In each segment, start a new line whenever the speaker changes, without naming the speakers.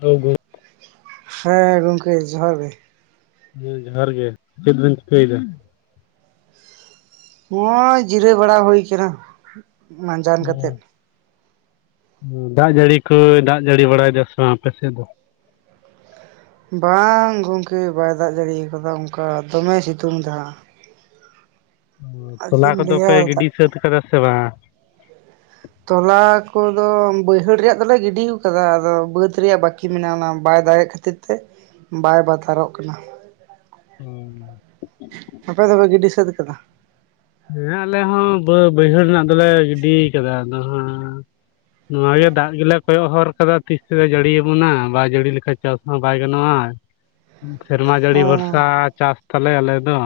ᱦᱚᱭ ᱢᱟᱹᱭ
ᱦᱮᱸ ᱜᱚᱢᱠᱮ ᱡᱚᱦᱟᱨ ᱜᱮ
ᱦᱮᱸ ᱡᱚᱦᱟᱨ ᱜᱮ ᱪᱮᱫ ᱵᱮᱱ ᱪᱤᱠᱟᱹᱭᱮᱫᱟ
ᱱᱚᱜᱚᱭ ᱡᱤᱨᱟᱹᱣ ᱵᱟᱲᱟ ᱦᱩᱭ ᱠᱟᱱᱟ ᱢᱟᱸᱡᱟᱱ ᱠᱟᱛᱮᱜ
ᱫᱟᱜ ᱡᱟᱹᱲᱤ ᱠᱚ ᱫᱟᱜ ᱡᱟᱹᱲᱤ ᱵᱟᱲᱟᱭᱮᱫᱟ ᱥᱮ ᱵᱟᱝ ᱟᱯᱮ ᱥᱮᱫ ᱫᱚ
ᱵᱟᱝ ᱜᱚᱝᱠᱮ ᱵᱟᱭ ᱫᱟᱜ ᱡᱟᱲᱤᱭᱟᱠᱟᱫᱟ ᱚᱱᱠᱟ ᱫᱚᱢᱮ ᱥᱤᱛᱩᱝ ᱮᱫᱟ
ᱛᱚᱞᱟ ᱠᱚᱫᱚ ᱯᱮ ᱜᱤᱰᱤ
ᱫᱟᱜ
ᱥᱟᱹᱛ ᱠᱟᱫᱟ ᱥᱮ ᱵᱟᱝ
ᱛᱚᱞᱟ ᱠᱚᱫᱚ ᱵᱟᱹᱭᱦᱟᱹᱲ ᱨᱮᱭᱟᱜ ᱫᱚᱞᱮ ᱜᱤᱰᱤ ᱟᱠᱟᱫᱟ ᱟᱫᱚ ᱵᱟᱹᱫ ᱨᱮᱭᱟᱜ ᱵᱟᱹᱠᱤ ᱢᱮᱱᱟᱜᱼᱟ ᱵᱟ ᱟᱭ ᱫᱟᱲᱮᱜ ᱠᱷᱟᱹᱛᱤᱨ ᱛᱮ ᱵᱟᱭ ᱵᱟᱛᱟᱨᱚᱜ ᱠᱟᱱᱟ
ᱦᱮᱸ
ᱟᱯᱮ ᱫᱚᱯᱮ ᱜᱤᱰᱤ ᱥᱟᱹᱛ ᱠᱟᱫᱟ
ᱦᱮᱸ ᱟᱞᱮ ᱦᱚᱸ ᱵᱟᱹᱭᱦᱟᱹᱲ ᱨᱮᱱᱟᱜ ᱫᱚᱞᱮ ᱜᱤᱰᱤ ᱠᱟᱫᱟ ᱟᱫᱚ ᱦᱟᱸ ᱱᱚ ᱜᱮ ᱫᱟᱜ ᱜᱮᱞᱮ ᱠᱚᱭᱚᱜ ᱦᱚᱨ ᱟᱫᱚ ᱛᱤᱥ ᱛᱮᱫ ᱡᱟᱹᱲᱤᱭᱟᱵᱚᱱᱟ ᱵᱟᱭ ᱡᱟᱹᱲᱤ ᱞᱮᱠᱷᱟᱱ ᱪᱟᱥ ᱦᱚᱸ ᱵᱟᱭ ᱜᱟᱱᱚᱜᱼᱟ ᱥᱮᱨᱢᱟ ᱡᱟᱹᱲᱤ ᱵᱷᱚᱨᱥᱟ
ᱚᱸ
ᱪᱟᱥ ᱛᱟᱞᱮ ᱟᱞᱮ ᱫᱚ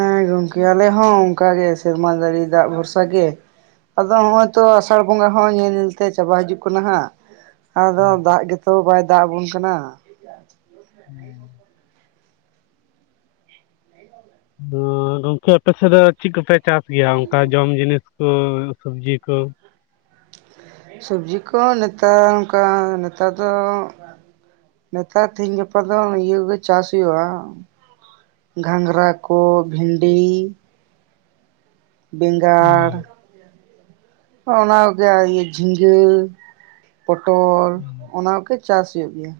ᱦᱮᱸ ᱜᱚᱢᱠᱮ ᱟᱞᱮ ᱦᱚᱸ ᱚᱱᱠᱟᱟᱜᱮ ᱥᱮᱨᱢᱟ ᱡᱟᱹᱲᱤ ᱫᱟᱜ ᱵᱷᱚᱨᱥᱟ ᱜᱮ ᱟᱫᱚ ᱱᱚᱜᱼᱚᱭ ᱛᱚ ᱟᱥᱟᱲ ᱵᱚᱸᱜᱟ ᱦᱚᱸ ᱧᱮᱞ ᱧᱮᱞ ᱛᱮ ᱪᱟᱵᱟ ᱦᱤᱡᱩᱜ ᱠᱟᱱᱟ ᱦᱟᱸᱜ ᱟᱫᱚ ᱫᱟᱜ ᱜᱮᱛᱚ ᱵᱟᱭ ᱫᱟᱜ ᱟᱵᱚᱱ ᱠᱟᱱᱟ
ᱦᱮᱸ ᱢᱟ ᱜᱚᱝᱠᱮ ᱟᱯᱮ ᱥᱮᱫ ᱫᱚ ᱪᱮᱫ ᱠᱚᱯᱮ ᱪᱟᱥ ᱜᱮᱭᱟ ᱚᱱᱠᱟ ᱡᱚᱢ ᱡᱤᱱᱤᱥ ᱠᱚ ᱥᱚᱵᱽᱡᱤ ᱠᱚ
ᱥᱚᱵᱽᱡᱤ ᱠᱚ ᱱᱮᱛᱟᱨ ᱚᱱᱠᱟ ᱱᱮᱛᱟᱨ ᱫᱚ ᱱᱮᱛᱟᱨ ᱛᱮᱦᱤᱧ ᱜᱟᱯᱟ ᱫᱚ ᱤᱭᱟᱹᱜᱮ ᱪᱟᱥ ᱦᱩᱭᱩᱜᱼᱟ ᱜᱷᱟᱸᱝᱨᱟ ᱠᱚ ᱵᱷᱤᱸᱰᱤ ᱵᱮᱸᱜᱟᱲ ᱚᱱᱟ ᱜᱮ ᱡᱷᱤᱸᱜᱟᱹ ᱯᱚᱴᱚᱞ ᱚᱱᱟ ᱠᱟ. ᱡ ᱪᱟᱥ ᱦᱩᱭᱩᱜ ᱜᱮᱭᱟ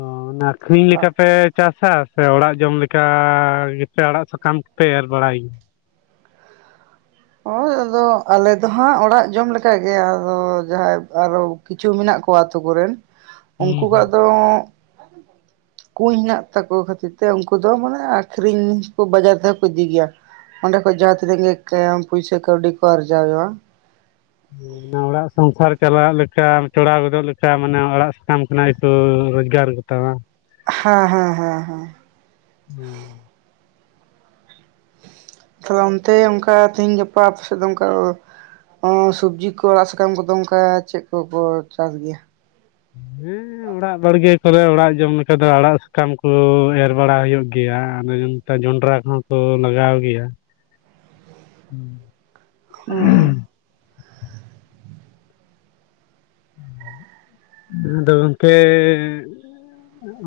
ᱚ ᱚᱱᱟ ᱟᱹᱠᱷᱨᱤᱧ ᱞᱮᱠᱟ ᱯᱮ ᱪᱟᱥᱟ ᱥᱮ ᱚᱲᱟᱜ ᱡᱚᱢ ᱞᱮᱠᱟ ᱜᱮᱯᱮ ᱟᱲᱟᱜ ᱥᱟᱠᱟᱢ ᱠᱚᱯᱮ ᱮᱨ ᱵᱟᱲᱟᱭ ᱜᱮᱭᱟᱹ
ᱦᱳᱭ ᱟᱫᱚ ᱟᱞᱮ ᱫᱚ ᱦᱟᱸᱜ ᱚᱲᱟᱜ ᱡᱚᱢ ᱞᱮᱠᱟᱜ ᱜᱮ ᱟᱫᱚ ᱡᱟᱦᱟᱸᱭ ᱟᱨᱚ ᱠᱤᱪᱷᱩ ᱢᱮᱱᱟᱜ ᱟᱠᱚ ᱟᱛᱳ ᱠᱚᱨᱮᱱ ᱩᱱᱠᱩ
ᱦᱩᱸ
ᱠᱚᱣᱟᱜ
ᱦᱩᱸ
ᱫᱚ ᱠᱩᱧ ᱦᱮᱱᱟᱜ ᱛᱟᱠᱚ ᱠᱷᱟᱹᱛᱤᱨ ᱛᱮ ᱩᱱᱠᱩ ᱫᱚ ᱢᱟᱱᱮ ᱟ. ᱠᱷᱨᱤᱧ ᱠᱚ ᱵᱟᱡᱟᱨ ᱛᱮᱦᱚᱸ ᱠᱚ ᱤᱫᱤ ᱜᱮᱭᱟ ᱚᱸᱰᱮ ᱠᱷᱚᱡ ᱡᱟᱦᱟᱸ ᱛᱤᱱᱟᱹᱜ ᱜᱮ ᱯᱩᱭᱥᱟᱹ ᱠᱟᱹᱣᱰᱤ ᱠᱚ ᱟᱨᱡᱟᱣᱼᱟ
ᱚᱲᱟᱜ ᱥᱚᱝᱥᱟᱨ ᱪᱟᱞᱟᱜ ᱞᱮᱠᱟ ᱪᱚᱲᱟᱣ ᱜᱚᱫᱚᱜ ᱞᱮᱠᱟ ᱢᱟᱱᱮ ᱚᱲᱟᱜ ᱥᱟᱠᱟᱢ ᱠᱷᱚᱱᱟᱜ ᱛᱚᱹ ᱨᱳᱡᱽᱜᱟᱨ ᱜᱮᱛᱟᱣᱟ
ᱦᱮᱸ ᱦᱮᱸ ᱦᱮᱸ ᱦᱮᱸ
ᱦᱮᱸ
ᱛᱟᱦᱞᱮ ᱚᱱᱛᱮ ᱚᱱᱠᱟ ᱛᱮᱦᱤᱧ ᱜᱟᱯᱟ ᱟᱯᱟᱥᱮᱫ ᱫᱚ ᱚᱱᱠᱟ ᱥᱚᱵᱽᱡᱤ ᱠᱚ ᱟᱲᱟᱜ ᱥᱟᱠᱟᱢ ᱠᱚᱫᱚ ᱚᱱᱠᱟ ᱪᱮᱫ ᱠᱚᱠᱚ ᱪᱟᱥ ᱜᱮᱭᱟ
ᱦᱮᱸ ᱚᱲᱟᱜ ᱵᱟᱲᱜᱮ ᱨᱮ ᱚᱲᱟᱜ ᱡᱚᱢ ᱞᱮᱠᱟᱟᱱ ᱫᱚ ᱟᱲᱟᱜ ᱥᱟᱠᱟᱢ ᱠᱚ ᱮᱨ ᱵᱟᱲᱟ ᱦᱩᱭᱩᱜ ᱜᱮᱭᱟ ᱟᱫᱚ ᱡᱚᱸᱰᱨᱟ ᱠᱚᱦᱚᱸ ᱠᱚ ᱞᱟᱜᱟᱣ ᱜᱮᱭᱟ
ᱚ
ᱟᱫᱚ ᱜᱚᱝᱠᱮ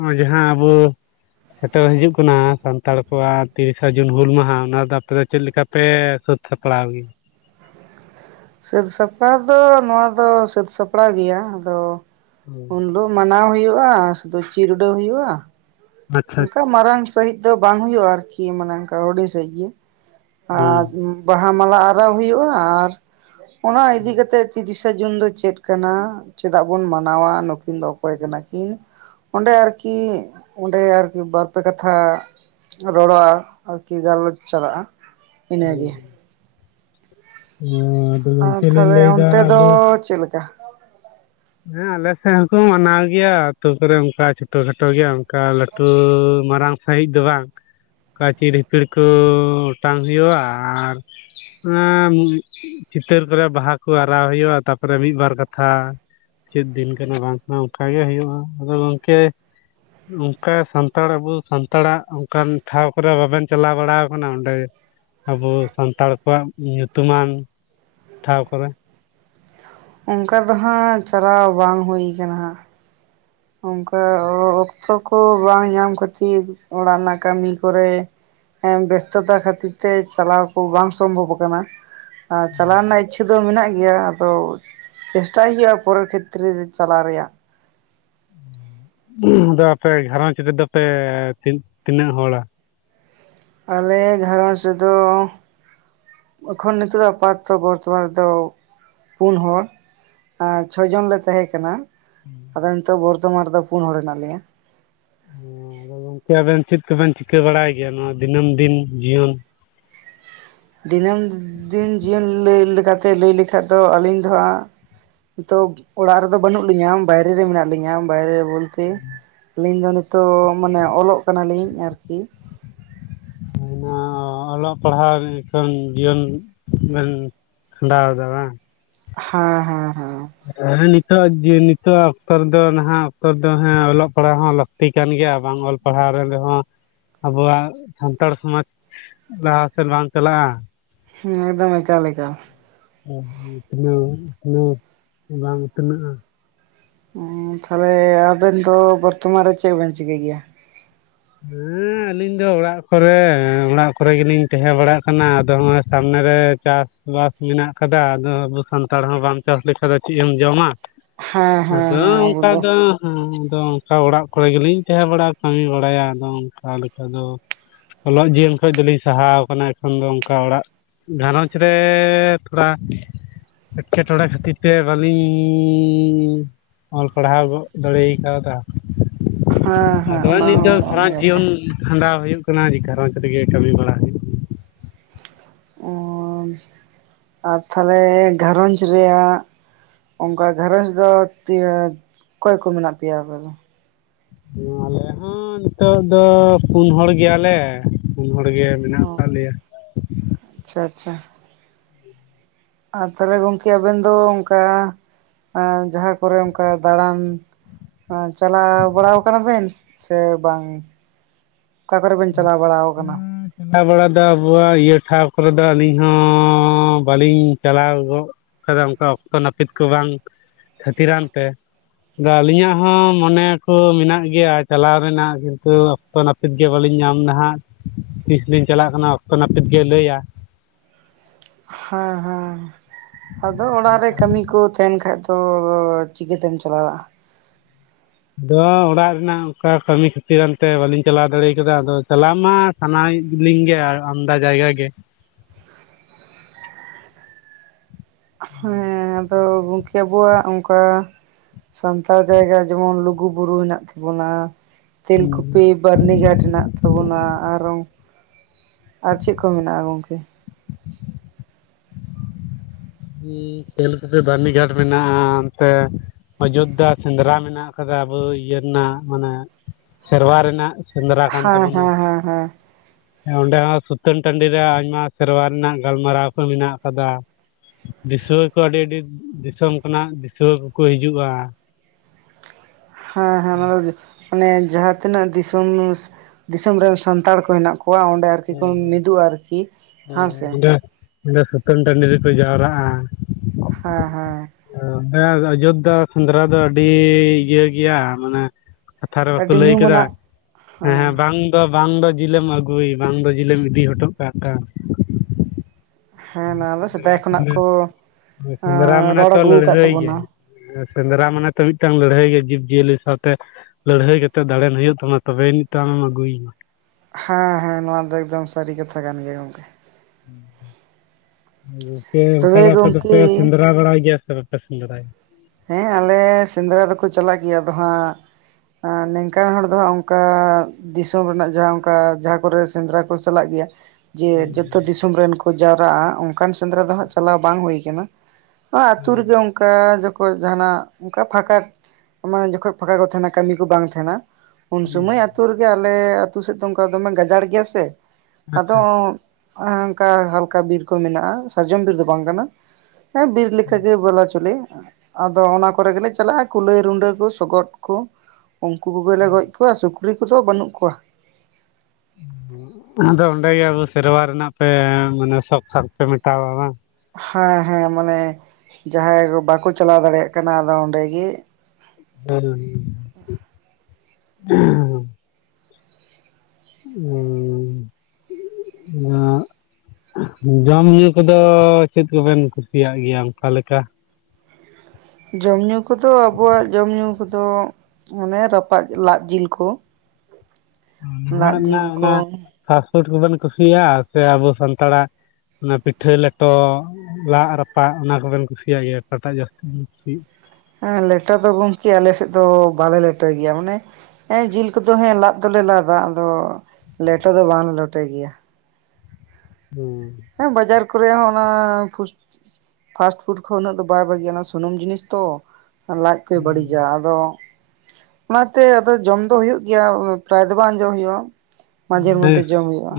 ᱱᱚᱜ ᱡᱟᱦᱟᱸ ᱟᱵᱚ ᱥᱮᱴᱮᱨ ᱦᱤᱡᱩᱜ ᱠᱟᱱᱟ ᱥᱟᱱᱛᱟᱲ ᱠᱚᱣᱟᱜ ᱛᱤᱨᱤᱥᱟ ᱡᱩᱱ ᱦᱩᱞ ᱢᱟᱦᱟ ᱚᱱᱟᱫᱚ ᱟᱯᱮ ᱫᱚ ᱪᱮᱫ ᱞᱮᱠᱟ ᱯᱮ? ᱥᱟ. ᱯᱲᱟᱣ ᱜᱮ
ᱥᱟᱹᱛ ᱥᱟᱯᱲᱟᱣ ᱫᱚ ᱱᱚᱶᱟ ᱫᱚ ᱥᱟᱹᱛ ᱥᱟᱯᱲᱟᱣ ᱜᱮᱭᱟ ᱟᱫᱚ ᱩᱱᱤᱞᱳᱜ ᱢᱟᱱᱟᱣ ᱦᱩᱭᱩᱜᱼᱟ ᱥᱩᱫᱩ ᱪᱤᱨ ᱩᱰᱟᱹᱣ ᱦᱩᱭᱩᱜᱼᱟ
ᱟᱪᱪᱷᱟ
ᱚᱱᱠᱟ ᱢᱟᱨᱟᱝ ᱥᱟᱹᱦᱤᱡ ᱫᱚ ᱵᱟᱝ ᱦᱩᱭᱩᱜᱼᱟ ᱟᱨ ᱠᱤ ᱢᱟᱱᱮ ᱚᱱᱠᱟ ᱦᱩᱰᱤᱧ ᱥᱟᱺᱦᱤᱡ ᱜᱮ ᱟᱨ
ᱦᱩᱸ
ᱵᱟᱦᱟ ᱢᱟᱞᱟ ᱟᱨᱟᱣ ᱦᱩᱭᱩᱜᱼᱟ ᱟᱨ ᱚᱱᱟ ᱤᱫᱤ ᱠᱟᱛᱮᱫ ᱠᱤ ᱫᱤᱥᱟᱹ ᱛᱤᱨᱤᱥ ᱡᱩᱱ ᱫᱚ ᱪᱮᱫ ᱠᱟᱱᱟ ᱪᱮᱫᱟᱜ ᱵᱚᱱ ᱢᱟᱱᱟᱶᱟ? ᱱᱩᱠᱤᱱ ᱫᱚ ᱚᱠᱚᱭ ᱠᱟᱱᱟ ᱠᱤᱱ? ᱚᱸᱰᱮ ᱟᱨᱠᱤ ᱚᱸᱰᱮ ᱟᱨᱠᱤ ᱵᱟᱨ ᱯᱮ ᱠᱟᱛᱷᱟ ᱨᱚᱲᱚᱜᱼᱟ ᱟᱨᱠᱤ ᱜᱟᱞᱚᱪ ᱪᱟᱞᱟᱜᱼᱟ ᱤᱱᱟᱹᱜᱮ
ᱦᱮᱸ ᱚ ᱟᱫᱚ
ᱟᱨ
ᱜᱚᱢᱠᱮ ᱞᱤᱧ
ᱛᱟᱦᱚᱞᱮ
ᱞᱟᱹᱭᱫᱟ
ᱚᱱᱛᱮ ᱫᱚ
ᱟᱵᱚ
ᱪᱮᱫ ᱞᱮᱠᱟ
ᱦᱮᱸ ᱟᱞᱮ ᱥᱮᱫ ᱦᱚᱸᱠᱚ ᱢᱟᱱᱟᱣ ᱜᱮᱭᱟ ᱟᱹᱛᱩ ᱠᱚᱨᱮ ᱚᱱᱠᱟ ᱪᱷᱩᱴᱚ ᱠᱷᱟᱴᱚ ᱜᱮᱭᱟ ᱚᱱᱠᱟ ᱞᱟᱹᱴᱩ ᱢᱟᱨᱟᱝ ᱥᱟᱺᱦᱤᱡ ᱫᱚ ᱵᱟᱝ? ᱠᱟᱹᱪᱤᱨ ᱦᱤᱯᱤᱲ ᱠᱚ ᱚᱴᱟᱝ ᱦᱩᱭᱩᱜᱼᱟ ᱟᱨ ᱮ ᱪᱤᱛᱟᱹᱨ ᱠᱚᱨᱮ ᱵᱟᱦᱟᱠᱩ ᱟᱨᱟᱣ ᱦᱩᱭᱩᱜᱼᱟ ᱛᱟᱯᱚᱨᱮ ᱢᱤᱫᱵᱟᱨ ᱠᱟᱛᱷᱟ ᱪᱮᱫ ᱫᱤᱱ ᱠᱟᱱᱟ ᱵᱟᱝ ᱠᱟᱱᱟ ᱚᱱᱠᱟ ᱜᱮ ᱦᱩᱭᱩᱜᱼᱟ ᱟᱫᱚ ᱜᱚᱢᱠᱮ ᱚᱱᱠᱟ ᱥᱟᱱᱛᱟᱲ ᱟᱵᱚ ᱥᱟᱱᱛᱟᱲᱟᱜ ᱚᱱᱠᱟᱱ ᱴᱷᱟᱶ ᱠᱚᱨᱮ ᱵᱟᱵᱮᱱ ᱪᱟᱞᱟᱣ ᱵᱟᱲᱟ ᱠᱟᱱᱟ ᱚᱸᱰᱮ ᱟᱵᱚ ᱥᱟᱱᱛᱟᱲ ᱠᱚᱣᱟᱜ ᱧᱩᱛᱩᱢᱟᱱ ᱴᱷᱟᱶ ᱠᱚᱨᱮ
ᱚᱱᱠᱟ ᱫᱚ ᱦᱟᱸᱜ ᱪᱟᱞᱟᱣ ᱵᱟᱝ ᱦᱩᱭ ᱠᱟᱱᱟ ᱦᱟᱸᱜ ᱚᱱᱠᱟ ᱚᱠᱛᱚ ᱠᱚ ᱵᱟᱝ ᱧᱟᱢ ᱠᱷᱟᱹᱛᱤᱨ ᱚᱲᱟᱜ ᱨᱮᱱᱟᱜ ᱠᱟᱹᱢᱤ ᱠᱚᱨᱮ ᱦᱸ ᱵᱮᱥᱛᱚᱛᱟ ᱠᱷᱟᱹᱛᱤᱨ ᱛᱮ ᱪᱟᱞᱟᱣ ᱠᱚ ᱵᱟᱝ ᱥᱚᱢᱵᱷᱚᱵ ᱟᱠᱟᱱᱟ ᱟᱨ ᱪᱟᱞᱟᱣ ᱨᱮᱱᱟᱜ ᱤᱪᱪᱷᱟᱹ ᱫᱚ ᱢᱮᱱᱟᱜ ᱜᱮᱭᱟ ᱜᱮᱭᱟ ᱟᱫᱚ ᱪᱮᱥᱴᱟᱭ ᱦᱩᱭᱩᱜᱼᱟ ᱯᱚᱨᱮᱨ ᱠᱷᱮᱛᱨᱮ ᱪᱟᱞᱟᱜ ᱨᱮᱭᱟᱜ
ᱟᱫᱚ ᱟᱯᱮ ᱜᱷᱟᱨᱚᱡᱽ ᱨᱮᱫᱚ ᱯᱮ ᱛᱤᱱᱟᱹᱜ ᱦᱚᱲ- ᱟ
ᱟᱞᱮ ᱜᱷᱟᱨᱚᱸᱡᱽ ᱨᱮᱫᱚ ᱚᱠᱷᱚᱱ ᱱᱤᱛ ᱫᱚᱯᱟᱨ ᱛᱚ ᱵᱚᱨᱛᱚᱢᱟᱱ ᱫᱚᱚ ᱯᱩᱱ ᱦᱚᱲ ᱪᱷᱚ ᱡᱚᱱᱞᱮ ᱛᱟᱦᱮᱸ ᱠᱟᱱᱟ ᱟᱫᱚ ᱱᱤᱛᱚᱜ ᱵᱚᱨᱫᱷᱚᱢᱟᱱ ᱨᱮᱫᱚ ᱯᱩᱱ ᱦᱚᱲ ᱦᱮᱱᱟᱜ ᱞᱮᱭᱟ
ᱟᱫᱚ ᱜᱚᱝᱠᱮ ᱟᱵᱮᱱ ᱪᱮᱫ ᱠᱚᱵᱮᱱ ᱪᱤᱠᱟᱹ ᱵᱟᱲᱟᱭ ᱜᱮᱭᱟ ᱱᱚᱣᱟ ᱫᱤᱱᱟᱹᱢ ᱫᱤᱱ ᱡᱤᱭᱚᱱ
ᱫᱤᱱᱟᱹᱢ ᱫᱤᱱ ᱡᱤᱭᱚᱱᱟᱹᱭ ᱞᱮᱠᱟᱛᱮ ᱞᱟᱹᱭ ᱞᱮᱠᱷᱟᱱ ᱫᱚ ᱟᱹᱞᱤᱧ ᱫᱚ ᱦᱟᱸᱜ ᱱᱤᱛᱚᱜ ᱚᱲᱟᱜ ᱨᱮᱫᱚ ᱵᱟᱹᱱᱩᱜ ᱞᱤᱧᱟ ᱵᱟᱭᱨᱮ ᱨᱮ ᱢᱮᱱᱟᱜ ᱞᱤᱧᱟ ᱵᱟᱭᱨᱮ ᱵᱚᱞᱛᱮ ᱟᱹᱞᱤᱧ ᱫᱚ ᱱᱤᱛᱚᱜ ᱢᱟᱱᱮ ᱚᱞᱚᱜ ᱠᱟᱱᱟᱞᱤᱧ ᱟᱨᱠᱤ
[unintelligible] ᱦ ᱚᱞᱚᱜ ᱯᱟᱲᱦᱟᱜ ᱮᱠᱷ ᱡᱤᱭᱚᱱ ᱵᱮᱱ ᱠᱷᱟᱸᱰᱟᱣ ᱮᱫᱟ ᱵᱟᱝ
ᱦᱮᱸ ᱦᱮᱸ ᱦᱮᱸ
[unintelligible] ᱦ ᱱ ᱱᱤᱛᱚᱜ ᱡᱮ ᱱᱤᱛᱚᱜ ᱚᱠᱛᱚ ᱨᱮᱫᱚ ᱱᱟᱦᱟᱜ ᱚᱠᱛᱚ ᱫᱚ ᱦᱮᱸ ᱚᱞᱚᱜ ᱯᱟᱲᱦᱟᱣ ᱦᱚᱸ ᱞᱟᱹᱠᱛᱤ ᱠᱟᱱ ᱜᱮᱭᱟ ᱵᱟᱝ ᱚᱞ ᱯᱟᱲᱦᱟᱣ ᱨᱮᱦᱚᱸ ᱟᱵᱚᱣᱟᱜ ᱥᱟᱱᱛᱟᱲ ᱥᱚᱢᱟᱡᱽ ᱞᱟᱦᱟ ᱥᱮᱫ ᱵᱟᱝ ᱪᱟᱞᱟᱜᱼᱟ
ᱦᱮᱸ ᱮᱠᱫᱚᱢᱠᱟᱞᱮᱠᱟᱞ
ᱟᱨ ᱩᱛᱱᱟᱹᱣ ᱩᱛᱱᱟᱹᱣ ᱵᱟᱝ ᱩᱛᱱᱟᱹᱜᱼᱟ
ᱛᱟᱦᱞᱮ ᱟᱵᱮᱱ ᱫᱚ ᱵᱚᱨᱛᱷᱚᱢᱟᱱ ᱨᱮ ᱪᱮᱫ ᱵᱮᱱ ᱪᱤᱠᱟᱹᱭ ᱜᱮᱭᱟ
ᱦᱮᱸ ᱟᱹᱞᱤᱧ ᱫᱚ ᱚᱲᱟᱜ ᱠᱚᱨᱮ ᱚᱲᱟᱜ ᱠᱚᱨᱮ ᱜᱮᱞᱤᱧ ᱛᱟᱦᱮᱸ ᱵᱟᱲᱟᱜ ᱠᱟᱱᱟ ᱟᱫᱚ ᱦᱚᱸᱜᱼᱚᱭ ᱥᱟᱢᱱᱮ ᱨᱮ ᱪᱟᱥ ᱵᱟᱥ ᱢᱮᱱᱟᱜ ᱟᱠᱟᱫᱟ ᱟᱫᱚ ᱟᱵᱚ ᱥᱟᱱᱛᱟᱲ ᱦᱚᱸ ᱵᱟᱢ ᱪᱟᱥ ᱞᱮᱠᱷᱟᱱ ᱫᱚ ᱪᱮᱫ ᱮᱢ ᱡᱚᱢᱟ
ᱦᱮᱸ ᱦᱮᱸ
ᱟᱫᱚ
ᱦᱮᱸ ᱟᱵᱚ
ᱚᱱᱠᱟ ᱫᱚ ᱟᱫᱚ ᱚᱱᱠᱟ ᱚᱲᱟᱜ ᱠᱚᱨᱮ ᱜᱮᱞᱤᱧ ᱛᱟᱦᱮᱸ ᱵᱟᱲᱟᱜᱼᱟ ᱠᱟᱹᱢᱤ ᱵᱟᱲᱟᱭᱟ ᱟᱫᱚ ᱚᱱᱠᱟ ᱞᱮᱠᱟ ᱫᱚ ᱚᱞᱚᱜ ᱡᱤᱭᱚᱱ ᱠᱷᱚᱱ ᱫᱚᱞᱤᱧ ᱥᱟᱦᱟᱣ ᱟᱠᱟᱱᱟ ᱮᱠᱷᱚᱱ ᱫᱚ ᱚᱱᱠᱟ ᱚᱲᱟᱜ ᱜᱷᱟᱨᱚᱸᱡᱽ ᱨᱮ ᱛᱷᱚᱲᱟ ᱮᱴᱠᱮᱴᱚᱬᱮ ᱠᱷᱟᱹᱛᱤᱨ ᱛᱮ ᱵᱟᱝ ᱞᱤᱧ ᱚᱞ ᱯᱟᱲᱦᱟᱣ ᱫᱟᱲᱮ ᱠᱟᱣᱫᱟ
ᱦᱮᱸ ᱦᱮᱸ ᱚᱱᱟ ᱦᱚᱸ
ᱜᱷᱟᱨᱚᱸᱧᱡᱽ
ᱜᱮᱛᱚ
ᱡᱤᱭᱚᱱ ᱠᱷᱟᱸᱰᱟᱣ ᱦᱩᱭᱩᱜ ᱠᱟᱱᱟ ᱜᱷᱟᱨᱚᱸᱧᱡᱽ ᱨᱮᱜᱮ ᱠᱟᱹᱢᱤ ᱵᱟᱲᱟ ᱦᱩᱭᱩᱜ ᱠᱟᱱᱟ
ᱚ ᱟᱨ ᱛᱟᱦᱞᱮ ᱜᱷᱟᱷᱟᱨᱚᱡᱽ ᱨᱮᱭᱟᱜ ᱚᱱᱠᱟ ᱜᱷᱟᱨᱚᱸᱡᱽ ᱫᱚ ᱛᱤ ᱚᱠᱚᱭ ᱠᱚ ᱢᱮᱱᱟᱜ ᱯᱮᱭᱟ ᱟᱯᱮ ᱫᱚ
ᱟᱞᱮ ᱦᱚᱸ ᱱᱤᱛᱳ ᱫᱚ ᱯᱩᱱ ᱦᱚᱲ ᱜᱮᱭᱟᱞᱮ ᱯᱩᱱ ᱦᱚᱲ ᱟᱞᱮ ᱜᱮ ᱢᱮᱱᱟᱜ
ᱚ
ᱠᱟᱜ ᱞᱮᱭᱟ
ᱟᱪᱪᱷᱟ ᱟᱪᱪᱷᱟ ᱟᱨ ᱛᱟᱦᱞᱮ ᱜᱚᱢᱠᱮ ᱟᱵᱮᱱ ᱫᱚ ᱚᱱᱠᱟ ᱮ ᱡᱟᱦᱟᱸ ᱠᱚᱨᱮᱜ ᱚᱱᱠᱟ ᱫᱟᱬᱟᱱ ᱪᱟᱞᱟᱣ ᱵᱟᱲᱟ ᱠᱟᱱᱟ ᱵᱮᱱ ᱥᱮ ᱵᱟᱝ ᱚᱠᱟ ᱠᱚᱨᱮ ᱵᱮᱱ ᱪᱟᱞᱟᱣ ᱵᱟᱲᱟ ᱟᱠᱟᱱᱟ
ᱠᱟᱛᱷᱟ ᱵᱟᱲᱟ ᱫᱚ ᱟᱵᱚᱣᱟᱜ ᱤᱭᱟᱹ ᱴᱷᱟᱶ ᱠᱚᱨᱮ ᱫᱚ ᱟᱹᱞᱤᱧ ᱦᱚᱸᱚᱸ ᱦᱚᱸ ᱵᱟᱹᱞᱤᱧ ᱪᱟᱞᱟᱣ ᱜᱚᱫ ᱠᱟᱫᱟ ᱚᱱᱠᱟ ᱚᱠᱛᱚ ᱱᱟᱹᱯᱤᱛ ᱠᱚ ᱵᱟᱝ ᱠᱷᱟᱹᱛᱤᱨᱟᱱ ᱛᱮ ᱟᱹᱞᱤᱧᱟᱜ ᱦᱚᱸ ᱢᱚᱱᱮ ᱠᱚ ᱢᱮᱱᱟᱜ ᱜᱮᱭᱟ ᱪᱟᱞᱟᱣ ᱨᱮᱱᱟᱜ ᱠᱤᱱᱛᱩ ᱚᱠᱛᱚ ᱱᱟᱹᱯᱤᱛ ᱜᱮ ᱵᱟᱹᱞᱤᱧ ᱧᱟᱢ ᱱᱟᱦᱟᱸᱜ ᱛᱤᱥ ᱞᱤᱧ ᱪᱟᱞᱟᱜ ᱠᱟᱱᱟ ᱚᱠᱛᱚ ᱱᱟᱹᱯᱤᱛ ᱜᱮ ᱞᱟᱹᱭᱟ
ᱦᱮᱸ ᱦᱮᱸ ᱟᱫᱚ ᱚᱲᱟᱜ ᱨᱮ
ᱟᱫᱚ
ᱠᱟᱹᱢᱤ ᱠᱚ ᱛᱟᱦᱮᱱ ᱠᱷᱟᱡ ᱫᱚ ᱛᱚ ᱪᱤᱠᱟᱹᱛᱮᱢ ᱪᱟᱞᱟᱼᱟ
ᱟᱫᱚ ᱚᱲᱟᱜ ᱨᱮᱱᱟᱜ ᱚᱱᱠᱟ ᱠᱟᱹᱢᱤ ᱠᱷᱟᱹᱛᱤᱨ ᱟᱱᱛᱮ ᱵᱟᱹᱞᱤᱧ ᱪᱟᱞᱟᱣ ᱫᱟᱲᱮ ᱠᱟᱫᱟ ᱟᱫᱚ ᱪᱟᱞᱟᱜ ᱢᱟ ᱥᱟᱱᱟᱭ ᱞᱤᱜᱮ ᱟᱢᱫᱟ ᱡᱟᱭᱜᱟ ᱜᱮ
ᱦᱮᱸ ᱟᱫᱚ ᱜᱚᱢᱠᱮ ᱟᱵᱚᱣᱟᱜ ᱚᱱᱠᱟ᱾ ᱥᱟᱱᱛᱟᱲ ᱡᱟᱭᱜᱟ ᱡᱮᱢᱚᱱ ᱞᱩᱜᱩᱼᱵᱩᱨᱩ ᱢᱮᱱᱟᱜ ᱛᱟᱵᱚᱱᱟ᱾ ᱛᱮᱞᱠᱩᱯᱤ ᱵᱟᱹᱨᱱᱤ ᱜᱷᱟᱴ ᱦᱮᱱᱟᱜ ᱛᱟᱵᱚᱱᱟ ᱟᱨᱚ ᱟᱨ ᱪᱮᱫ ᱠᱚ ᱢᱮᱱᱟᱜᱼᱟ ᱜᱚᱢᱠᱮ?
ᱩᱸ ᱛᱮᱞᱠᱩᱞᱯᱤ ᱵᱟᱹᱨᱱᱤᱜᱷᱟᱴ ᱢᱮᱱᱟᱜᱼᱟ ᱚᱱᱛᱮ ᱚᱡᱳᱫᱽᱫᱷᱟ ᱥᱮᱸᱫᱽᱨᱟ ᱢᱮᱱᱟᱜ ᱟᱠᱟᱫᱟ᱾ ᱟᱵᱚ ᱤᱭᱟᱹ ᱨᱮᱱᱟᱜ ᱢᱟᱱᱮ ᱥᱮᱨᱣᱟ ᱨᱮᱱᱟᱜ᱾ ᱥᱮᱸᱫᱽᱨᱟ ᱠᱟᱱ
ᱦᱮᱸ
ᱛᱟᱵᱚᱱᱟ᱾
ᱦᱮᱸ ᱦᱮᱸ ᱦᱮᱸ
ᱚᱸᱰᱮ ᱦᱚᱸ ᱥᱩᱛᱟᱹᱱ ᱴᱟᱺᱰᱤ ᱨᱮ ᱟᱭᱢᱟ ᱥᱮᱨᱣᱟ ᱨᱮᱱᱟᱜ ᱜᱟᱞᱢᱟᱨᱟᱣ ᱠᱚ ᱢᱮᱱᱟᱜ ᱟᱠᱟᱫᱟ᱾ ᱫᱤᱥᱣᱟᱹ ᱠᱚ ᱟᱹᱰᱤ-ᱟᱹᱰᱤ ᱫᱤᱥᱚᱢ ᱠᱷᱚᱱᱟᱜ ᱫᱤᱥᱣᱟᱹ ᱠᱚᱠᱚ ᱦᱤᱡᱩᱜᱼᱟ᱾
ᱦᱮᱸ ᱦᱮᱸ [unintelligible] ᱢᱟᱱᱮ ᱡᱟᱦᱟᱸ ᱛᱤᱱᱟᱹᱜ ᱫᱤᱥᱚᱢ ᱫᱤᱥᱚᱢ ᱨᱮᱱ ᱥᱟᱱᱛᱟᱲ ᱠᱚ ᱦᱮᱱᱟᱜ ᱠᱚ ᱠᱚᱣᱟ ᱚᱸᱰᱮ ᱟᱨᱠᱤ ᱠᱚ ᱢᱤᱫᱚᱜᱼᱟ ᱟᱨᱠᱤ ᱦᱮᱸ ᱥᱮ
ᱚᱸᱰᱮ ᱚᱸᱰᱮ ᱥᱩᱛᱟᱹᱱ ᱴᱟᱺᱰᱤ ᱨᱮᱠᱚ ᱡᱟᱣᱨᱟᱜᱼᱟ᱾
ᱦᱮᱸ ᱦᱮᱸ
ᱚᱡᱳᱫᱽᱫᱷᱟ ᱥᱮᱸᱫᱽᱨᱟ ᱫᱚ ᱟᱹᱰᱤ ᱤᱭᱟᱹ ᱜᱮᱭᱟ ᱢᱟᱱᱮ ᱠᱟᱛᱷᱟ ᱨᱮ ᱵᱟᱠᱚ
ᱟᱹᱰᱤ
ᱞᱟᱹᱭ ᱠᱮᱫᱟ
ᱧᱩᱢᱟᱱᱟᱜ
ᱦᱮᱸ ᱵᱟᱝ ᱫᱚ ᱵᱟᱝ ᱫᱚ ᱡᱤᱞᱮᱢ ᱟᱹᱜᱩᱭ ᱵᱟᱝ ᱫᱚ ᱡᱤᱞᱮᱢ ᱤᱫᱤ ᱦᱚᱴᱚ ᱠᱟᱜ ᱠᱟᱱ᱾
ᱦᱮᱸ ᱱᱚᱣᱟ ᱫᱚ ᱥᱮᱫᱟᱭ
ᱨᱟ
ᱠᱷᱚᱱᱟᱜ ᱠᱚ
[unintelligible] ᱥᱮᱸᱫᱽᱨᱟ ᱢᱟᱱᱮ
ᱨᱚᱲ
ᱛᱚ
ᱟᱹᱜᱩ ᱟᱠᱟᱫ
ᱞᱟᱹᱲᱦᱟᱹᱭ ᱜᱮ
ᱛᱟᱵᱚᱱᱟ
ᱮ᱾ ᱥᱮᱸᱫᱽᱨᱟ ᱢᱟᱱᱮ ᱛᱚ ᱢᱤᱫᱴᱟᱝ ᱞᱟᱹᱲᱦᱟᱹᱭ ᱜᱮ ᱡᱤᱵᱽ ᱡᱤᱭᱟᱹᱞᱤ ᱥᱟᱶᱛᱮ ᱞᱟᱹᱲᱦᱟᱹᱭ ᱠᱟᱛᱮ ᱫᱟᱬᱮᱱ ᱦᱩᱭᱩᱜ ᱛᱟᱢᱟ ᱛᱚᱵᱮᱭᱟᱱᱤᱡ ᱛᱚ᱾ ᱦᱚᱸ ᱟᱹᱜᱩᱭᱮᱢᱟ᱾
ᱦᱮᱸ ᱦᱮᱸ ᱱᱚᱣᱟ ᱫᱚ ᱮᱠᱫᱚᱢ ᱥᱟᱹᱨᱤ ᱠᱟᱛᱷᱟ ᱠᱟᱱ ᱜᱮᱭᱟ ᱜᱚᱝᱠᱮ᱾
ᱮ ᱚᱠᱮ ᱚᱱᱠᱟ ᱫᱚ
ᱛᱚᱵᱮ
ᱟᱯᱮ ᱫᱚᱯᱮ
ᱜᱚᱢᱠᱮ
ᱥᱮᱸᱫᱽᱨᱟ ᱵᱟᱲᱟᱭ ᱜᱮᱭᱟ᱾ ᱥᱮ ᱵᱟᱯᱮ ᱥᱮᱸᱫᱽᱨᱟᱭᱟ᱾
ᱦᱮᱸ ᱟᱞᱮ ᱥᱮᱸᱫᱽᱨᱟ ᱫᱚᱠᱚ ᱪᱟᱞᱟᱜ ᱜᱮᱭᱟ ᱟᱫᱚ ᱦᱟᱸᱜ᱾ ᱱᱝᱠᱟᱱ ᱦᱚᱲ ᱫᱚ ᱦᱟᱸᱜ ᱚᱱᱠᱟ ᱫᱤᱥᱚᱢ ᱨᱮᱱᱟᱜ ᱡᱟᱦᱟᱸ ᱚᱱᱠᱟ ᱡᱟᱦᱟᱸ ᱠᱚᱨᱮᱜ ᱥᱮᱸᱫᱽᱨᱟ ᱠᱚ ᱪᱟᱞᱟᱜ ᱜᱮᱭᱟ᱾ ᱡᱮ
ᱦᱩᱸ
ᱡᱚᱛᱚ ᱫᱤᱥᱚᱢ ᱨᱮᱱ ᱠᱚ ᱡᱟᱣᱨᱟᱜᱼᱟ ᱚᱱᱠᱟᱱ ᱥᱮᱸᱫᱽᱨᱟ ᱫᱚ ᱦᱟᱸᱜ ᱪᱟᱞᱟᱣ ᱵᱟᱝ ᱦᱩᱭ ᱠᱟᱱᱟ᱾ ᱮ ᱟᱛᱩ
ᱦᱩᱸ
ᱨᱮᱜᱮ ᱚᱱᱠᱟ ᱡ ᱛᱟᱯᱚᱨ ᱡᱟᱦᱟᱱᱟᱜ ᱚᱱᱠᱟ ᱯᱷᱟᱸᱠᱟ ᱚᱱᱟ ᱡᱚᱠᱷᱚᱱ ᱯᱷᱟᱸᱠᱟ ᱠᱚ ᱛᱟᱦᱮᱱᱟ ᱠᱟᱹᱢᱤ ᱠᱚ ᱵᱟᱝ ᱛᱟᱦᱮᱱᱟ᱾ ᱩᱱ
ᱦᱩᱸ
ᱥᱩᱚᱢᱚᱭ ᱟᱹᱛᱩ ᱨᱮᱜᱮ ᱟᱞᱮ ᱟᱹᱛᱩ ᱥᱮᱫ ᱫᱚ ᱚᱱᱠᱟ ᱫᱚᱢᱮ ᱜᱟᱡᱟᱲ ᱜᱮᱭᱟ ᱥᱮ ᱟᱫᱚ᱾
ᱟᱪᱪᱷᱟ ᱟᱪᱪᱷᱟ
ᱚᱱᱠᱟ ᱦᱟᱞᱠᱟ ᱵᱤᱨ ᱠᱚ ᱢᱮᱱᱟᱜᱼᱟ ᱥᱟᱨᱡᱚᱢ ᱵᱤᱨ ᱫᱚ ᱵᱟᱝ ᱠᱟᱱᱟ᱾ ᱦᱮᱸ ᱵᱤᱨ ᱞᱮᱠᱟ
ᱦᱩᱸ
ᱜᱮ ᱵᱚᱞᱟ ᱪᱚᱞᱮ᱾ ᱟᱫᱚ ᱚᱱᱟ ᱠᱚᱨᱮ ᱜᱮᱞᱮ ᱪᱟᱞᱟᱜᱼᱟ ᱠᱩᱞᱟᱹᱭ ᱨᱩᱰᱟᱹ ᱠᱚ ᱥᱚᱜᱚᱫ ᱠᱚ ᱩᱱᱠᱩ ᱠᱚᱜᱮ ᱞᱮ ᱜᱚᱡᱽ ᱠᱚᱣᱟ ᱥᱩᱠᱨᱤ ᱠᱚᱫᱚ ᱵᱟᱹᱱᱩᱜ ᱠᱚᱣᱟ᱾
ᱟᱫᱚ ᱚᱸᱰᱮ ᱜᱮ ᱟᱵᱚ ᱥᱮᱨᱣᱟ ᱨᱮᱱᱟᱜ ᱯᱮ ᱢᱟᱱᱮ ᱥᱚᱠ [unintelligible] ᱯᱮ ᱢᱮᱴᱟᱣᱟ ᱵᱟᱝ?
ᱦᱮᱸ ᱦᱮᱸ ᱢᱟᱱᱮ ᱡᱟᱦᱟᱸᱭ ᱵᱟᱠᱚ ᱪᱟᱞᱟᱣ ᱫᱟᱲᱮᱭᱟᱜ ᱠᱟᱱᱟ ᱟᱫᱚ ᱚᱸᱰᱮ ᱜᱮ
ᱦᱮᱸ [inaudible] ᱦ [inaudible] ᱚᱱᱟ ᱡᱚᱢᱧᱩ ᱠᱚᱫᱚ ᱪᱮᱫ ᱠᱚᱵᱮᱱ ᱠᱩᱥᱤᱭᱟᱜ ᱜᱮᱭᱟ ᱚᱱᱠᱟ ᱞᱮᱠᱟ
ᱡᱚᱢ ᱧᱩ ᱠᱚᱫᱚ ᱟᱵᱚᱣᱟᱜ ᱡᱚᱢ ᱧᱩ ᱠᱚᱫᱚ ᱢᱟᱱᱮ ᱨᱟᱯᱟᱜ ᱞᱟᱫ ᱡᱤᱞ ᱠᱚ ᱞᱟᱫ ᱡᱤᱞ ᱠᱚ
[unintelligible] ᱳᱴ ᱠᱚᱵᱚᱱ ᱠᱩᱥᱤᱭᱟᱜ-ᱟ ᱥᱮ ᱟᱵᱚ ᱥᱟᱱᱛᱟᱲᱟᱜ ᱚᱱᱟ ᱯᱤᱴᱷᱟᱹ ᱞᱮᱴᱚ ᱞᱟᱜ ᱨᱟᱯᱟᱜ ᱚᱱᱟ ᱠᱚᱵᱮᱱ ᱠᱩᱥᱤᱭᱟᱜ ᱜᱮᱭᱟ ᱚᱠᱟᱴᱟᱜ ᱡᱟᱹᱥᱛᱤ ᱫᱚ ᱠᱩᱥᱤᱭᱟᱜ-ᱟ
ᱦᱮᱸ ᱞᱮᱴᱚ ᱫᱚ ᱜᱚᱢᱠᱮ ᱟᱞᱮ ᱥᱮᱫ ᱫᱚ ᱵᱟᱞᱮ ᱞᱮᱴᱚ ᱜᱮᱭᱟ ᱢᱟᱱᱮ ᱡᱤᱞ ᱠᱚᱫᱚ ᱦᱮ ᱞᱟᱫ ᱫᱚᱞᱮ ᱞᱟ ᱫᱟᱜ ᱫᱚ ᱞᱮᱴᱚ ᱫᱚ ᱵᱟᱝ ᱞᱮᱴᱚᱭ ᱜᱮᱭᱟ ᱦᱮᱸ ᱵᱟᱡᱟᱨ ᱠᱚ [unintelligible] ᱦᱚᱸ ᱚᱱᱟ ᱯᱷᱟᱥᱴ ᱯᱷᱩᱰ ᱠᱚ ᱩᱱᱟᱹᱜ ᱫᱚ ᱵᱟᱭ ᱵᱷᱟᱹᱜᱤᱭᱟ ᱚᱱᱟ ᱥᱩᱱᱩᱢ ᱡᱤᱱᱤᱥ ᱛᱚ ᱞᱟᱡ ᱠᱚᱭ ᱵᱟᱹᱲᱤᱡᱟ ᱟᱫᱚ ᱚᱱᱟᱛᱮ ᱟᱫᱚ ᱡᱚᱢ ᱫᱚ ᱦᱩᱭᱩᱜ ᱜᱮᱭᱟ ᱯᱨᱟᱭ ᱫᱚ ᱵᱟᱝ ᱡᱚᱢ ᱦᱩᱭᱩᱜᱼᱟ ᱢᱟᱡᱷᱮᱨ ᱢᱚᱫᱽᱫᱷᱮ ᱡᱚᱢ ᱦᱩᱭᱩᱜᱼᱟ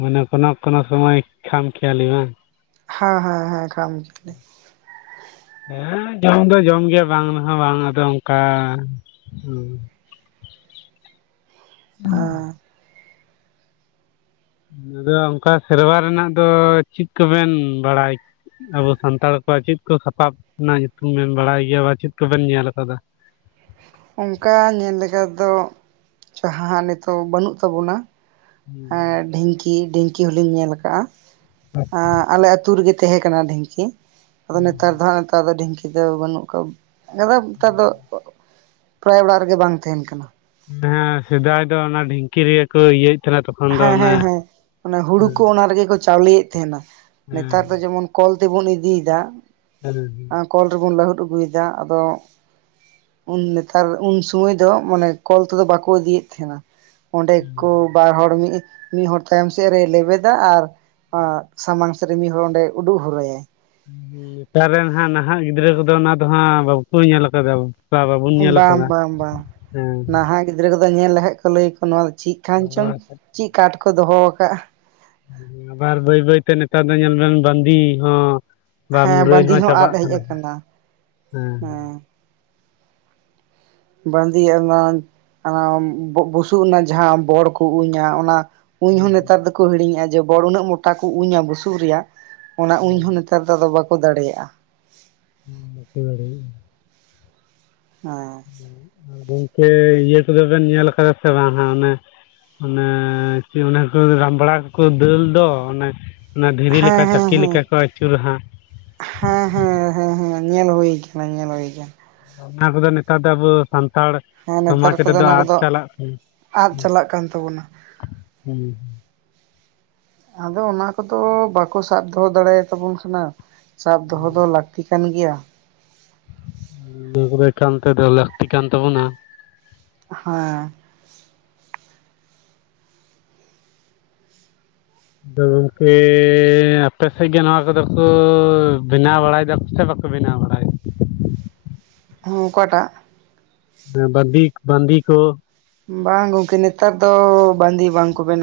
ᱢᱟᱱᱮ ᱠᱚᱱᱳ ᱠᱚᱱᱳ ᱥᱚᱢᱚᱭ ᱠᱷᱟᱢ ᱠᱷᱭᱟᱞᱤ ᱵᱟᱝ
ᱦᱮᱸ ᱦᱮᱸ ᱦᱮᱸ ᱠᱷᱟᱢ ᱜᱮ
ᱦᱮᱸ ᱡᱚᱢ ᱫᱚ ᱡᱚᱢ ᱜᱮᱭᱟ ᱵᱟᱝ ᱨᱮᱦᱚᱸ ᱵᱟᱝ ᱟᱫᱚ ᱚᱱᱠᱟ ᱦᱚᱸ [inaudible]
ᱟᱨ
ᱟᱫᱚ ᱚᱱᱠᱟ ᱥᱮᱨᱣᱟ ᱨᱮᱱᱟᱜ ᱫᱚ ᱪᱮᱫ ᱠᱚᱵᱮᱱ ᱵᱟᱲᱟᱭ ᱟᱵᱚ ᱥᱟᱱᱛᱟᱲ ᱠᱚᱣᱟᱜ ᱪᱮᱫ ᱠᱚ ᱥᱟᱯᱟᱵ ᱨᱮᱱᱟᱜ ᱧᱩᱛᱩᱢ ᱵᱮᱱ ᱵᱟᱲᱟᱭ ᱜᱮᱭᱟ ᱵᱟ ᱪᱮᱫ ᱠᱚᱵᱮᱱ ᱧᱮᱞ ᱠᱟᱫᱟ [unintelligible]
ᱚᱱᱠᱟ ᱧᱮᱞ ᱞᱮᱠᱟᱫᱚ ᱡᱟᱦᱟᱸ ᱱᱤᱛᱚᱜ ᱵᱟᱹᱱᱩᱜ ᱛᱟᱵᱚᱱᱟ
[inaudible]
ᱤ ᱰᱷᱤᱝᱠᱤ ᱦᱚᱞᱤᱧ ᱧᱮᱞ ᱟᱠᱟᱜᱼᱟ ᱟᱞᱮ ᱟᱛᱳ ᱨᱮᱜᱮ ᱛᱟᱦᱮᱸ ᱠᱟᱱᱟ ᱰᱷᱤᱝᱠᱤ ᱟᱫᱚ ᱱᱮᱛᱟᱨ ᱫᱚ ᱦᱟᱸᱜ ᱱᱮᱛᱟᱨ ᱫᱚ ᱰᱷᱤᱝᱠᱤ ᱫᱚ ᱵᱟᱹᱱᱩᱜ ᱠᱟᱜᱼᱟ ᱱᱮᱛᱟᱨ ᱫᱚ ᱯᱨᱟᱭ ᱚᱲᱟᱜ ᱨᱮᱜᱮ ᱵᱟᱝ ᱛᱟᱦᱮᱱ ᱠᱟᱱᱟ
ᱦᱮᱸ ᱥᱮᱫᱟᱭ ᱫᱚ ᱚᱱᱟ ᱰᱷᱤᱝᱠᱤ ᱨᱮᱜᱮ ᱠᱚ ᱤᱭᱟᱹᱟᱹᱜ
ᱦᱮᱸ ᱦᱮᱸ ᱦᱮᱸ ᱦᱩᱲᱩ
ᱦᱮᱸ
ᱠᱚ ᱚᱱᱟ ᱨᱮᱜᱮ ᱠᱚ ᱪᱟᱣᱞᱮᱭᱮᱫ ᱛᱟᱦᱮᱸᱱᱟ
ᱦᱮᱸ
ᱱᱮᱛᱟᱨ ᱫᱚ ᱡᱮᱢᱚᱱ ᱠᱚᱞ ᱛᱮᱵᱚᱱ ᱤᱫᱤᱭᱮᱫᱟ ᱠᱚᱞ ᱨᱮᱵᱚᱱ ᱞᱟᱹᱦᱩᱫ ᱟᱹᱜᱩᱭᱮᱫᱟ ᱟᱫᱚ ᱩᱱ ᱱᱮᱛᱟᱨ ᱩᱱ ᱥᱚᱢᱚᱭ ᱫᱚ ᱢᱟᱱᱮ ᱠᱚᱞ ᱛᱮᱫᱚ ᱵᱟᱠᱚ ᱤᱫᱤᱭᱮᱫ ᱛᱟᱦᱮᱱᱟ ᱚᱸᱰᱮ
ᱦᱮᱸ
ᱠᱚ
ᱦᱮᱸ
ᱵᱟᱨ ᱦᱚᱲ ᱢᱤᱫ ᱢᱤᱫ ᱦᱚᱲ ᱛᱟᱭᱚᱢ ᱥᱮᱫ ᱨᱮ ᱞᱮᱵᱮᱫᱟ ᱟᱨ ᱟᱨ ᱥᱟᱢᱟᱝ ᱥᱮᱫ ᱨᱮ ᱢᱤᱫ ᱦᱚᱲ ᱚᱸᱰᱮ ᱩᱰᱩᱜ ᱦᱚᱨᱟᱹᱭ-ᱟᱭ᱾
ᱱᱮᱛᱟᱨ ᱨᱮᱱ ᱦᱟᱸᱜ ᱱᱟᱦᱟᱜ ᱜᱤᱫᱽᱨᱟᱹ ᱠᱚᱫᱚ ᱚᱱᱟ ᱫᱚ ᱦᱟᱸᱜ ᱵᱟᱠᱚ ᱧᱮᱞ ᱠᱟᱫᱟ᱾
ᱵᱟᱝ ᱵᱟᱝ ᱵᱟᱝ ᱱᱟᱦᱟᱜ ᱜᱤᱫᱽᱨᱟᱹ ᱠᱚᱫᱚ ᱧᱮᱞ ᱞᱮᱠᱷ ᱠᱷᱟᱡ ᱠᱚ ᱞᱟᱹᱭ ᱟᱠᱚ ᱱᱚᱣᱟ ᱫᱚ ᱪᱤᱫ ᱠᱟᱱ ᱪᱚᱝ ᱪᱤᱫ ᱠᱟᱴ ᱠᱚ ᱫᱚᱦᱚ ᱟᱠᱟᱜᱼᱟ᱾
ᱟᱵᱟᱨ ᱵᱟᱹᱭ ᱵᱟᱹᱭᱛᱮ ᱱᱮᱛᱟᱨ ᱫᱚ ᱧᱮᱞ ᱵᱮᱱ ᱵᱟᱸᱫᱤ ᱦᱚᱸᱼᱼ ᱵᱟ
ᱦᱮᱸ
ᱢᱩᱨᱟᱹᱭ
ᱵᱟᱸᱫᱤ
ᱦᱚᱸ
ᱟᱫ
ᱪᱟᱵᱟᱜ
ᱦᱮᱡ
ᱠᱟᱱᱟ ᱦᱮᱸ᱾
ᱟᱠᱟᱱᱟ ᱵᱟᱸᱫᱮ ᱮᱢᱟᱱ ᱚᱱᱟ ᱵᱩᱥᱩᱵ ᱨᱮᱱᱟᱜ ᱡᱟᱦᱟᱸ ᱵᱚᱲ ᱠᱚ ᱩᱧᱟ ᱚᱱᱟ᱾ ᱩᱧ ᱦᱚᱸ
ᱦᱮᱸ ᱦᱮᱸ
ᱱᱮᱛᱟᱨ ᱫᱚᱠᱚ ᱦᱤᱲᱤᱧᱮᱜᱼᱟ ᱡᱮ ᱵᱚᱲ ᱩᱱᱟᱹᱜ ᱢᱚᱴᱟ ᱠᱚ ᱩᱧᱟ ᱵᱩᱥᱩᱵ ᱨᱮᱭᱟᱜ᱾ ᱚᱱᱟ ᱩᱧ
ᱦᱮᱸ
ᱦᱚᱸ ᱱᱮᱛᱟᱨ ᱫᱚ ᱟᱫᱚ ᱵᱟᱠᱚ ᱫᱟᱲᱮᱭᱟᱜᱼᱟ᱾
[unintelligible] ᱜᱚᱝᱠᱮ ᱤᱭᱟᱹ ᱠᱚᱫᱚ ᱵᱮᱱ ᱧᱮᱞ ᱠᱟᱫᱟ ᱥᱮ ᱵᱟᱝ ᱦᱟᱸᱜ ᱚᱱᱮ ᱚᱱᱟ ᱪᱮᱫ ᱨᱮᱱᱟᱜ ᱠᱚ ᱨᱟᱢᱵᱲᱟᱠᱚ ᱫᱟᱹᱞ ᱫᱚ ᱚᱱᱟ᱾ ᱚᱱᱟ ᱫᱷᱤᱨᱤ
ᱦᱮᱸ
ᱞᱮᱠᱟ
ᱦᱮᱸ
ᱪᱟᱠᱤ
ᱦᱮᱸ
ᱞᱮᱠᱟ ᱠᱚ ᱟᱹᱪᱩᱨᱟᱦᱟᱸᱜ᱾
ᱤᱧᱮᱞ ᱦᱩᱭ ᱠᱟᱱᱟ ᱧᱮᱞ ᱦᱩᱭ ᱟᱠᱟᱱᱟ᱾
ᱚᱱᱟ ᱠᱚᱫᱚ ᱱᱮᱛᱟᱨ ᱫᱚ ᱟᱵᱚ ᱥᱟᱱᱛᱟᱲ
ᱦᱮᱸ ᱱᱮᱛᱟᱨ
ᱥᱚᱢᱟᱡᱽ
ᱠᱚᱫᱚ
ᱨᱮᱫᱚ
ᱚᱱᱟ
ᱟᱫ
ᱠᱚᱫᱚ
ᱪᱟᱞᱟᱜ ᱠᱟᱱᱟ᱾
ᱟᱫ ᱪᱟᱞᱟᱜ ᱠᱟᱱ ᱛᱟᱵᱳᱱᱟ
ᱦᱩᱸ [inaudible]
ᱟᱫᱚ ᱚᱱᱟ ᱠᱚᱫᱚ ᱵᱟᱠᱚ ᱥᱟᱵ ᱫᱚᱦᱚ ᱫᱟᱲᱮᱭᱟᱛᱟᱵᱚᱱ ᱠᱟᱱᱟ ᱥᱟᱵ ᱫᱚᱦᱚ ᱫᱚ ᱞᱟᱹᱠᱛᱤ ᱠᱟᱱ ᱜᱮᱭᱟ
ᱤᱹ ᱠᱚ [unintelligible] ᱛᱚ ᱵᱚᱱᱟ
ᱦᱮᱸ
ᱟᱫᱚ ᱜᱚᱝᱠᱮ ᱟᱯᱮ ᱥᱮᱫ ᱜᱮ ᱱᱚᱣᱟ ᱠᱚᱫᱚ ᱠᱚ ᱵᱮᱱᱟᱣ ᱵᱟᱲᱟᱭ ᱫᱟ ᱠᱚ ᱥᱮ ᱵᱟ ᱠᱚ ᱵᱮᱱᱟ ᱵᱟᱲᱟᱭ ᱫᱟ
ᱦᱚᱸ ᱚᱠᱟᱴᱟᱜ
ᱵᱟᱺᱫᱤ ᱵᱟᱺᱫᱤ ᱠᱚ
ᱵᱟᱝ ᱜᱚᱝᱠᱮ ᱱᱮᱛᱟᱨ ᱫᱚ ᱵᱟᱸᱫᱮ ᱵᱟᱝᱠᱚ ᱵᱮᱱᱟ